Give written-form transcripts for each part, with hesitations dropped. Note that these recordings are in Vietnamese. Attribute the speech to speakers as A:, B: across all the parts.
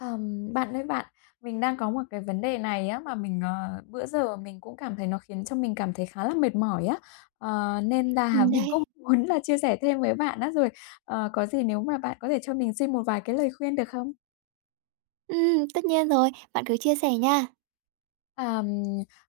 A: Bạn ơi bạn, mình đang có một cái vấn đề này á mà mình, bữa giờ mình cũng cảm thấy nó khiến cho mình cảm thấy khá là mệt mỏi á, nên là mình
B: Đấy.
A: cũng muốn là chia sẻ thêm với bạn á, rồi, có gì nếu mà bạn có thể cho mình xin một vài cái lời khuyên được không?
B: Tất nhiên rồi, bạn cứ chia sẻ nha.
A: À,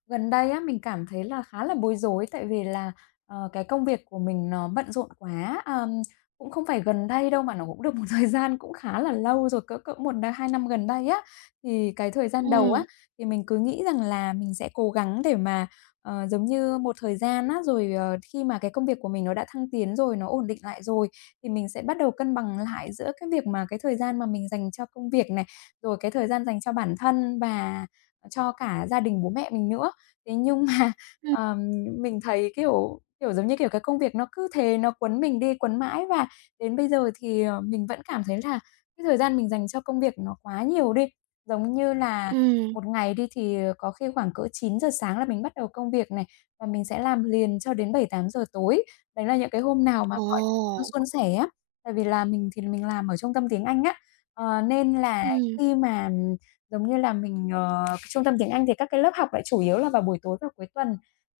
A: gần đây á, mình cảm thấy là khá là bối rối tại vì là, cái công việc của mình nó bận rộn quá. Cũng không phải gần đây đâu mà nó cũng được một thời gian cũng khá là lâu rồi, cỡ cỡ 1-2 năm gần đây á. Thì cái thời gian đầu
B: Ừm,
A: á, thì mình cứ nghĩ rằng là mình sẽ cố gắng để mà, giống như, một thời gian á, rồi, khi mà cái công việc của mình nó đã thăng tiến rồi, nó ổn định lại rồi, thì mình sẽ bắt đầu cân bằng lại giữa cái việc mà cái thời gian mà mình dành cho công việc này, rồi cái thời gian dành cho bản thân và cho cả gia đình bố mẹ mình nữa. Thế nhưng mà,
B: ừm,
A: ờm, mình thấy, kiểu, kiểu, giống như kiểu, cái công việc nó cứ thế nó quấn mình đi, quấn mãi và đến bây giờ thì, mình vẫn cảm thấy là cái thời gian mình dành cho công việc nó quá nhiều đi. Giống như là
B: ừm.
A: một ngày đi thì có khi khoảng cỡ 9 giờ sáng là mình bắt đầu công việc này, và mình sẽ làm liền cho đến 7-8 giờ tối. Đấy là những cái hôm nào mà mọi thứ nó
B: Ồ!
A: suôn sẻ á, tại vì là mình thì mình làm ở trung tâm tiếng Anh á, nên là
B: Ừm,
A: khi mà giống như là mình, cái trung tâm tiếng Anh thì các cái lớp học lại chủ yếu là vào buổi tối và cuối tuần.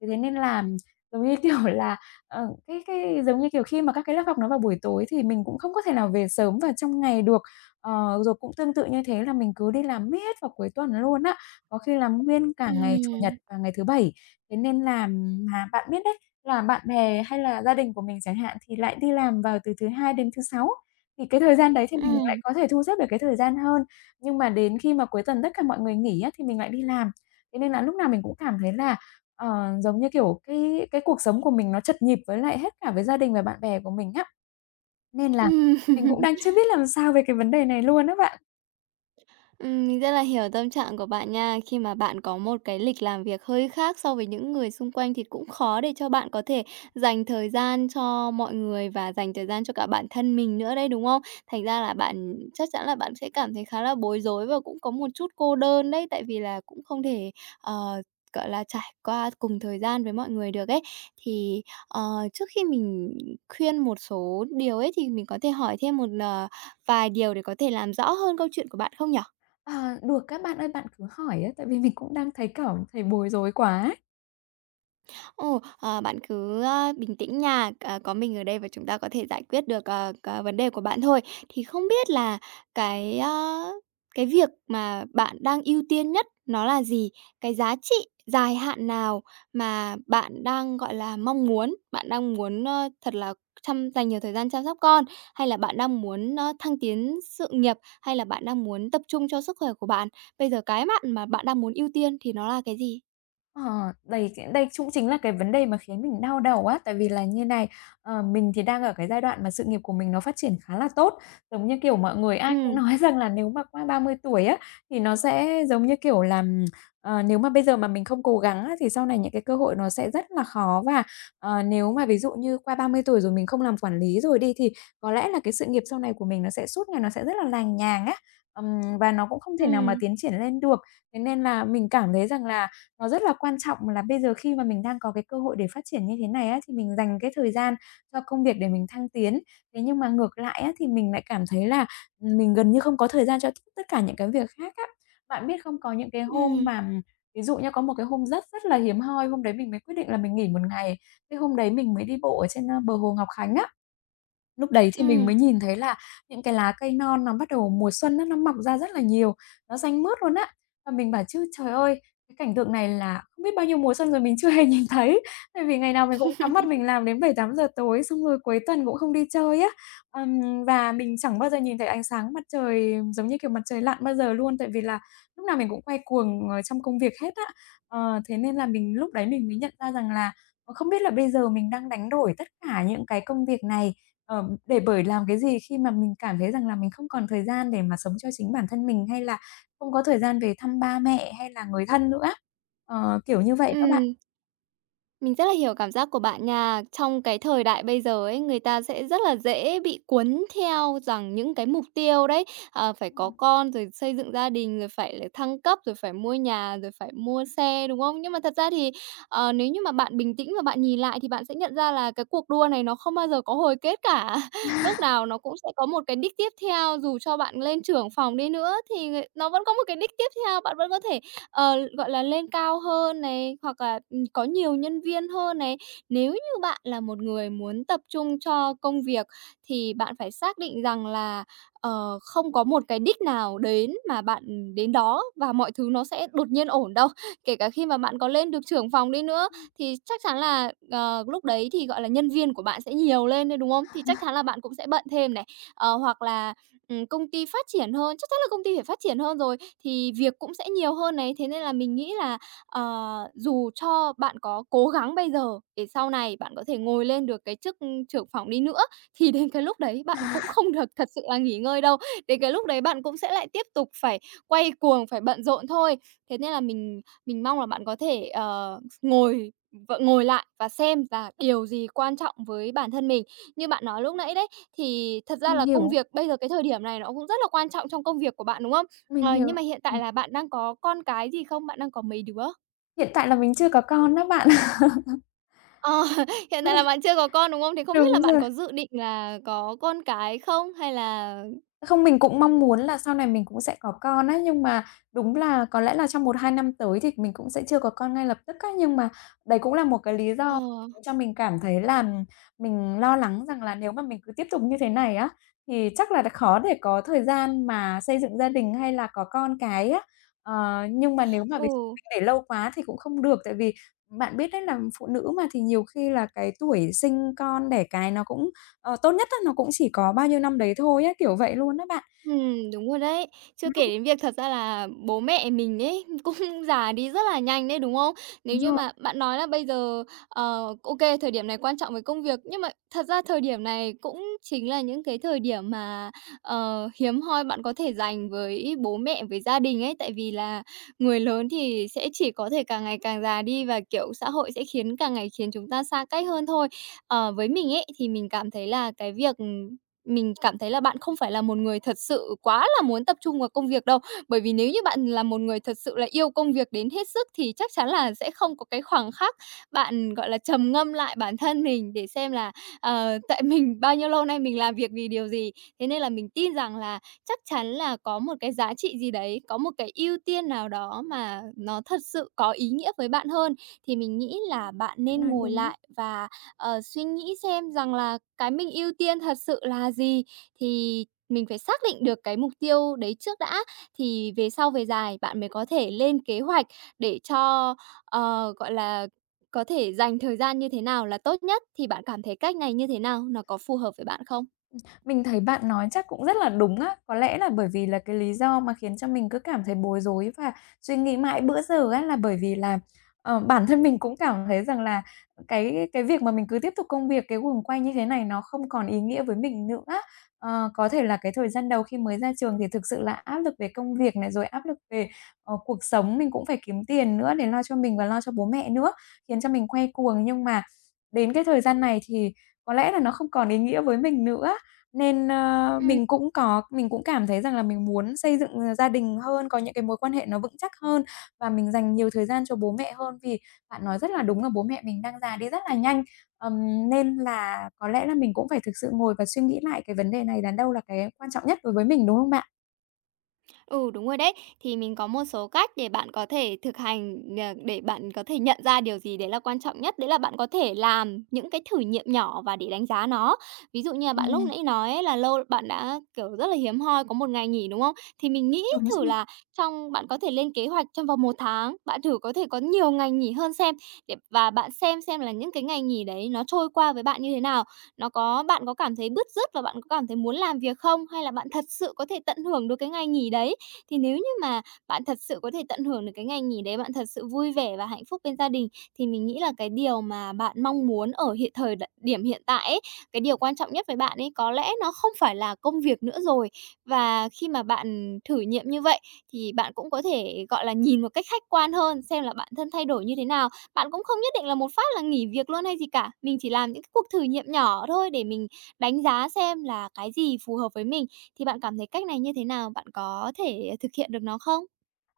A: Thế thế nên là, giống như kiểu là, cái giống như kiểu, khi mà các cái lớp học nó vào buổi tối thì mình cũng không có thể nào về sớm vào trong ngày được. Rồi cũng tương tự như thế là mình cứ đi làm miết vào cuối tuần luôn á, có khi là nguyên cả ngày Chủ
B: ừm,
A: nhật và ngày thứ Bảy. Thế nên là mà bạn biết đấy, là bạn bè hay là gia đình của mình chẳng hạn thì lại đi làm vào từ thứ Hai đến thứ Sáu, thì cái thời gian đấy thì mình lại
B: ừm,
A: có thể thu xếp được cái thời gian hơn. Nhưng mà đến khi mà cuối tuần tất cả mọi người nghỉ á, thì mình lại đi làm. Thế nên là lúc nào mình cũng cảm thấy là, giống như kiểu, cái cuộc sống của mình nó chật nhịp với lại hết cả với gia đình và bạn bè của mình á. Nên là
B: ừm.
A: mình cũng đang chưa biết làm sao về cái vấn đề này luôn á bạn.
B: Mình rất là hiểu tâm trạng của bạn nha. Khi mà bạn có một cái lịch làm việc hơi khác so với những người xung quanh thì cũng khó để cho bạn có thể dành thời gian cho mọi người và dành thời gian cho cả bản thân mình nữa đấy, đúng không? Thành ra là bạn chắc chắn là bạn sẽ cảm thấy khá là bối rối và cũng có một chút cô đơn đấy, tại vì là cũng không thể, ờ, gọi là, trải qua cùng thời gian với mọi người được ấy. Thì, ờ, trước khi mình khuyên một số điều ấy thì mình có thể hỏi thêm một, vài điều để có thể làm rõ hơn câu chuyện của bạn không nhỉ?
A: Ờ, được á, bạn ơi, bạn cứ hỏi á, tại vì mình cũng đang thấy cảm thấy bối rối quá.
B: Ồ, bạn cứ, bình tĩnh nha, có mình ở đây và chúng ta có thể giải quyết được, vấn đề của bạn thôi. Thì không biết là cái, a, cái việc mà bạn đang ưu tiên nhất nó là gì? Cái giá trị dài hạn nào mà bạn đang, gọi là, mong muốn? Bạn đang muốn, thật là chăm dành nhiều thời gian chăm sóc con, hay là bạn đang muốn, thăng tiến sự nghiệp, hay là bạn đang muốn tập trung cho sức khỏe của bạn? Bây giờ cái bạn mà bạn đang muốn ưu tiên thì nó là cái gì?
A: Đây cũng chính là cái vấn đề mà khiến mình đau đầu á, tại vì là như này, mình thì đang ở cái giai đoạn mà sự nghiệp của mình nó phát triển khá là tốt. Giống như kiểu, mọi người ai cũng
B: Ừ,
A: nói rằng là nếu mà qua 30 tuổi á, thì nó sẽ giống như kiểu là, nếu mà bây giờ mà mình không cố gắng á, thì sau này những cái cơ hội nó sẽ rất là khó. Và, nếu mà ví dụ như qua 30 tuổi rồi mình không làm quản lý rồi đi, thì có lẽ là cái sự nghiệp sau này của mình nó sẽ suốt ngày nó sẽ rất là làng nhàng á, và nó cũng không thể nào mà
B: ừ,
A: tiến triển lên được. Thế nên là mình cảm thấy rằng là nó rất là quan trọng là bây giờ khi mà mình đang có cái cơ hội để phát triển như thế này á, thì mình dành cái thời gian cho công việc để mình thăng tiến. Thế nhưng mà ngược lại á, thì mình lại cảm thấy là, mình gần như không có thời gian cho tất cả những cái việc khác á. Bạn biết không, có những cái hôm
B: ừ.
A: mà ví dụ như có một cái hôm rất rất là hiếm hoi, hôm đấy mình mới quyết định là mình nghỉ một ngày, cái hôm đấy mình mới đi bộ ở trên, bờ hồ Ngọc Khánh á. Lúc đấy thì mình
B: Ừ,
A: mới nhìn thấy là những cái lá cây non nó bắt đầu mùa xuân á, nó mọc ra rất là nhiều, nó xanh mướt luôn á. Và mình bảo chứ "Trời ơi, cái cảnh tượng này là không biết bao nhiêu mùa xuân rồi mình chưa hề nhìn thấy." Tại vì ngày nào mình cũng cắm mặt mình làm đến 7-8 giờ tối, xong rồi cuối tuần cũng không đi chơi á. Và mình chẳng bao giờ nhìn thấy ánh sáng mặt trời giống như kiểu mặt trời lặn bao giờ luôn, tại vì là lúc nào mình cũng quay cuồng, trong công việc hết á. Thế nên là mình lúc đấy mình mới nhận ra rằng là không biết là bây giờ mình đang đánh đổi tất cả những cái công việc này, để bởi làm cái gì khi mà mình cảm thấy rằng là mình không còn thời gian để mà sống cho chính bản thân mình, hay là không có thời gian về thăm ba mẹ hay là người thân nữa. Kiểu như vậy các bạn.
B: ừ. Mình rất là hiểu cảm giác của bạn nha. Trong cái thời đại bây giờ ấy, người ta sẽ rất là dễ bị cuốn theo rằng những cái mục tiêu đấy, phải có
A: Ừm,
B: con, rồi xây dựng gia đình, rồi phải là thăng cấp, rồi phải mua nhà, rồi phải mua xe, đúng không? Nhưng mà thật ra thì, nếu như mà bạn bình tĩnh và bạn nhìn lại thì bạn sẽ nhận ra là cái cuộc đua này nó không bao giờ có hồi kết cả. Lúc nào nó cũng sẽ có một cái đích tiếp theo, dù cho bạn lên trưởng phòng đi nữa thì người nó vẫn có một cái đích tiếp theo, bạn vẫn có thể, gọi là, lên cao hơn này, hoặc là có nhiều nhân viên hơn này. Nếu như bạn là một người muốn tập trung cho công việc thì bạn phải xác định rằng là, không có một cái đích nào đến mà bạn đến đó và mọi thứ nó sẽ đột nhiên ổn đâu. Kể cả khi mà bạn có lên được trưởng phòng đi nữa thì chắc chắn là, lúc đấy thì, gọi là, nhân viên của bạn sẽ nhiều lên đấy, đúng không? Thì chắc chắn là bạn cũng sẽ bận thêm này. Hoặc là, công ty phát triển hơn, chắc chắn là công ty phải phát triển hơn rồi thì việc cũng sẽ nhiều hơn này. Thế nên là mình nghĩ là Ờ, dù cho bạn có cố gắng bây giờ để sau này bạn có thể ngồi lên được cái chức, trưởng phòng đi nữa, thì đến cái lúc đấy bạn cũng không được thật sự là nghỉ ngơi đâu. Đến cái lúc đấy bạn cũng sẽ lại tiếp tục phải quay cuồng, phải bận rộn thôi. Thế nên là mình mong là bạn có thể, ngồi lại và xem là điều gì quan trọng với bản thân mình. Như bạn nói lúc nãy đấy, thì thật ra
A: Mình
B: là công
A: hiểu,
B: việc bây giờ cái thời điểm này nó cũng rất là quan trọng trong công việc của bạn, đúng không?
A: mình
B: Nhưng
A: hiểu.
B: mà hiện tại
A: Ừm.
B: là bạn đang có con cái gì không? Bạn đang có mấy đứa?
A: Hiện tại là mình chưa có con đó bạn.
B: Ờ, hiện tại là bạn chưa có con, đúng không? Thì không biết là
A: Đúng
B: bạn
A: rồi.
B: có dự định là có con cái không? Hay là?
A: Không, mình cũng mong muốn là sau này mình cũng sẽ có con á, nhưng mà đúng là có lẽ là trong 1-2 năm tới thì mình cũng sẽ chưa có con ngay lập tức á. Nhưng mà đấy cũng là một cái lý
B: Ờ,
A: do khiến cho mình cảm thấy là mình lo lắng rằng là nếu mà mình cứ tiếp tục như thế này á, thì chắc là đã khó để có thời gian mà xây dựng gia đình hay là có con cái á. Nhưng mà nếu mà ví dụ
B: ừ.
A: mình để lâu quá thì cũng không được, tại vì bạn biết đấy là phụ nữ mà thì nhiều khi là cái tuổi sinh con đẻ cái nó cũng tốt nhất á, nó cũng chỉ có bao nhiêu năm đấy thôi á, kiểu vậy luôn á bạn.
B: Đúng rồi đấy. Chưa kể
A: Lúc
B: đến việc thật ra là bố mẹ mình ấy cũng già đi rất là nhanh đấy, đúng không? Nếu
A: Đúng
B: như
A: rồi,
B: mà bạn nói là bây giờ, ờ, ô thời điểm này quan trọng với công việc, nhưng mà thật ra thời điểm này cũng chính là những cái thời điểm mà, hiếm hoi bạn có thể dành với bố mẹ, với gia đình ấy. Tại vì là người lớn thì sẽ chỉ có thể càng ngày càng già đi và, kiểu, xã hội sẽ khiến càng ngày khiến chúng ta xa cách hơn thôi. Với mình ấy, thì mình cảm thấy là bạn không phải là một người thật sự quá là muốn tập trung vào công việc đâu. Bởi vì nếu như bạn là một người thật sự là yêu công việc đến hết sức thì chắc chắn là sẽ không có cái khoảng khắc bạn, gọi là, trầm ngâm lại bản thân mình để xem là, tại mình bao nhiêu lâu nay mình làm việc vì điều gì. Thế nên là mình tin rằng là chắc chắn là có một cái giá trị gì đấy, có một cái ưu tiên nào đó mà nó thật sự có ý nghĩa với bạn hơn. Thì mình nghĩ là bạn
A: bạn
B: nên
A: nói
B: ngồi
A: đúng.
B: lại và suy nghĩ xem rằng là cái mình ưu tiên thật sự là gì, thì mình phải xác định được cái mục tiêu đấy trước đã, thì về sau về dài bạn mới có thể lên kế hoạch để cho, gọi là, có thể dành thời gian như thế nào là tốt nhất. Thì bạn cảm thấy cách này như thế nào? Nó có phù hợp với bạn không?
A: Mình thấy bạn nói chắc cũng rất là đúng á. Có lẽ là bởi vì là cái lý do mà khiến cho mình cứ cảm thấy bối rối và suy nghĩ mãi bữa giờ á, là bởi vì là, bản thân mình cũng cảm thấy rằng là cái việc mà mình cứ tiếp tục công việc, cái guồng quay như thế này nó không còn ý nghĩa với mình nữa. Có thể là cái thời gian đầu khi mới ra trường thì thực sự là áp lực về công việc này, rồi áp lực về, cuộc sống, mình cũng phải kiếm tiền nữa để lo cho mình và lo cho bố mẹ nữa, khiến cho mình quay cuồng. Nhưng mà đến cái thời gian này thì có lẽ là nó không còn ý nghĩa với mình nữa. Nên, ơ,
B: Ừm.
A: mình cũng có mình cũng cảm thấy rằng là mình muốn xây dựng, gia đình hơn, có những cái mối quan hệ nó vững chắc hơn và mình dành nhiều thời gian cho bố mẹ hơn. Vì bạn nói rất là đúng là bố mẹ mình đang già đi rất là nhanh, nên là có lẽ là mình cũng phải thực sự ngồi và suy nghĩ lại cái vấn đề này là đâu là cái quan trọng nhất đối với mình, đúng không bạn?
B: Ừ, đúng rồi đấy. Thì mình có một số cách để bạn có thể thực hành, để bạn có thể nhận ra điều gì đấy là quan trọng nhất, đấy là bạn có thể làm những cái thử nghiệm nhỏ và để đánh giá nó. Ví dụ như là
A: À,
B: bạn lúc nãy nói ấy là lâu bạn đã, kiểu, rất là hiếm hoi có một ngày nghỉ, đúng không? Thì mình nghĩ
A: đúng
B: thử
A: rồi.
B: là trong bạn có thể lên kế hoạch trong vòng một tháng, bạn thử có thể có nhiều ngày nghỉ hơn xem để và bạn xem là những cái ngày nghỉ đấy nó trôi qua với bạn như thế nào. Nó có bạn có cảm thấy bứt rứt và bạn có cảm thấy muốn làm việc không? Hay là bạn thật sự có thể tận hưởng được cái ngày nghỉ đấy? Thì nếu như mà bạn thật sự có thể tận hưởng được cái ngày nghỉ đấy, bạn thật sự vui vẻ và hạnh phúc bên gia đình thì mình nghĩ là cái điều mà bạn mong muốn ở hiện thời điểm hiện tại ấy, cái điều quan trọng nhất với bạn ấy có lẽ nó không phải là công việc nữa rồi. Và khi mà bạn thử nghiệm như vậy thì bạn cũng có thể, gọi là, nhìn một cách khách quan hơn xem là bản thân thay đổi như thế nào. Bạn cũng không nhất định là một phát là nghỉ việc luôn hay gì cả. Mình chỉ làm những cái cuộc thử nghiệm nhỏ thôi để mình đánh giá xem là cái gì phù hợp với mình. Thì bạn cảm thấy cách này như thế nào? Bạn có thể thực hiện được nó không?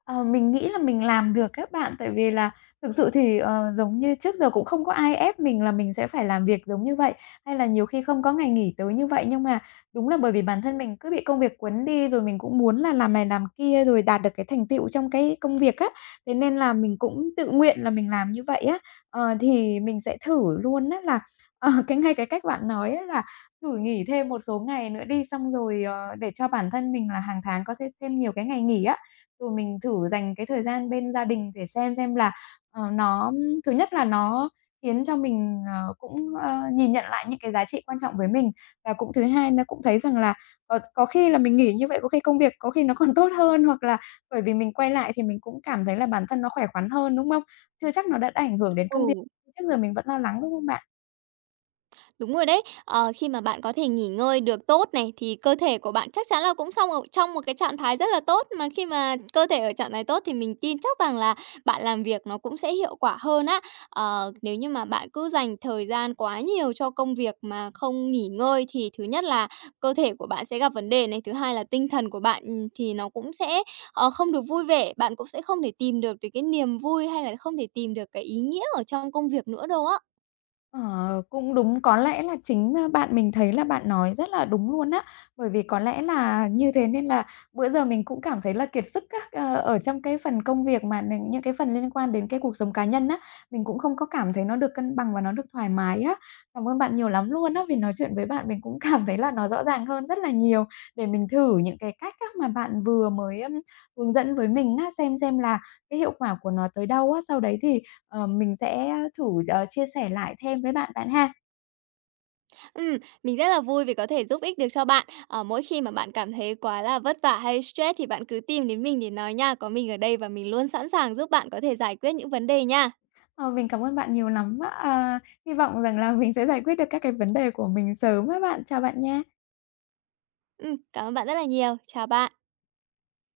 A: Ờ, mình nghĩ là mình làm được các bạn, tại vì là thực sự thì, giống như trước giờ cũng không có ai ép mình là mình sẽ phải làm việc giống như vậy, hay là nhiều khi không có ngày nghỉ tới như vậy. Nhưng mà đúng là bởi vì bản thân mình cứ bị công việc cuốn đi, rồi mình cũng muốn là làm này làm kia, rồi đạt được cái thành tựu trong cái công việc á, thế nên là mình cũng tự nguyện là mình làm như vậy á. Thì mình sẽ thử luôn á là, ờ, cái ngay cái cách bạn nói á là thử nghỉ thêm một số ngày nữa đi, xong rồi, để cho bản thân mình là hàng tháng có thêm thêm nhiều cái ngày nghỉ á, rồi mình thử dành cái thời gian bên gia đình để xem là, ờ, nó thứ nhất là nó khiến cho mình, cũng, nhìn nhận lại những cái giá trị quan trọng với mình. Và cũng thứ hai nó cũng thấy rằng là, có khi là mình nghỉ như vậy, có khi công việc có khi nó còn tốt hơn, hoặc là bởi vì mình quay lại thì mình cũng cảm thấy là bản thân nó khỏe khoắn hơn, đúng không? Chưa chắc nó đã ảnh hưởng đến công việc,
B: Ừ.
A: trước giờ mình vẫn lo lắng, đúng không bạn?
B: Đúng rồi đấy. Ờ, khi mà bạn có thể nghỉ ngơi được tốt này thì cơ thể của bạn chắc chắn là cũng xong ở trong một cái trạng thái rất là tốt, mà khi mà cơ thể ở trạng thái tốt thì mình tin chắc rằng là bạn làm việc nó cũng sẽ hiệu quả hơn á. Nếu như mà bạn cứ dành thời gian quá nhiều cho công việc mà không nghỉ ngơi thì thứ nhất là cơ thể của bạn sẽ gặp vấn đề này, thứ hai là tinh thần của bạn, thì nó cũng sẽ, không được vui vẻ, bạn cũng sẽ không thể tìm được được cái niềm vui hay là không thể tìm được cái ý nghĩa ở trong công việc nữa đâu á.
A: Ờ, cũng đúng, có lẽ là chính, bạn mình thấy là bạn nói rất là đúng luôn á. Bởi vì có lẽ là như thế nên là bữa giờ mình cũng cảm thấy là kiệt sức á, ở trong cái phần công việc mà những cái phần liên quan đến cái cuộc sống cá nhân á, mình cũng không có cảm thấy nó được cân bằng và nó được thoải mái á. Cảm ơn bạn nhiều lắm luôn á, vì nói chuyện với bạn mình cũng cảm thấy là nó rõ ràng hơn rất là nhiều, để mình thử những cái cách á mà bạn vừa mới, hướng dẫn với mình á, xem là cái hiệu quả của nó tới đâu á. Sau đấy thì mình sẽ thử, chia sẻ lại thêm với bạn bạn ha.
B: Ừm, mình rất là vui vì có thể giúp ích được cho bạn. Ờ, mỗi khi mà bạn cảm thấy quá là vất vả hay stress thì bạn cứ tìm đến mình để nói nha. Có mình ở đây và mình luôn sẵn sàng giúp bạn có thể giải quyết những vấn đề nha.
A: Ờ, mình cảm ơn bạn nhiều lắm. Ờ, hy vọng rằng là mình sẽ giải quyết được các cái vấn đề của mình sớm á bạn. Chào bạn nha.
B: Cảm ơn bạn rất là nhiều. Chào bạn.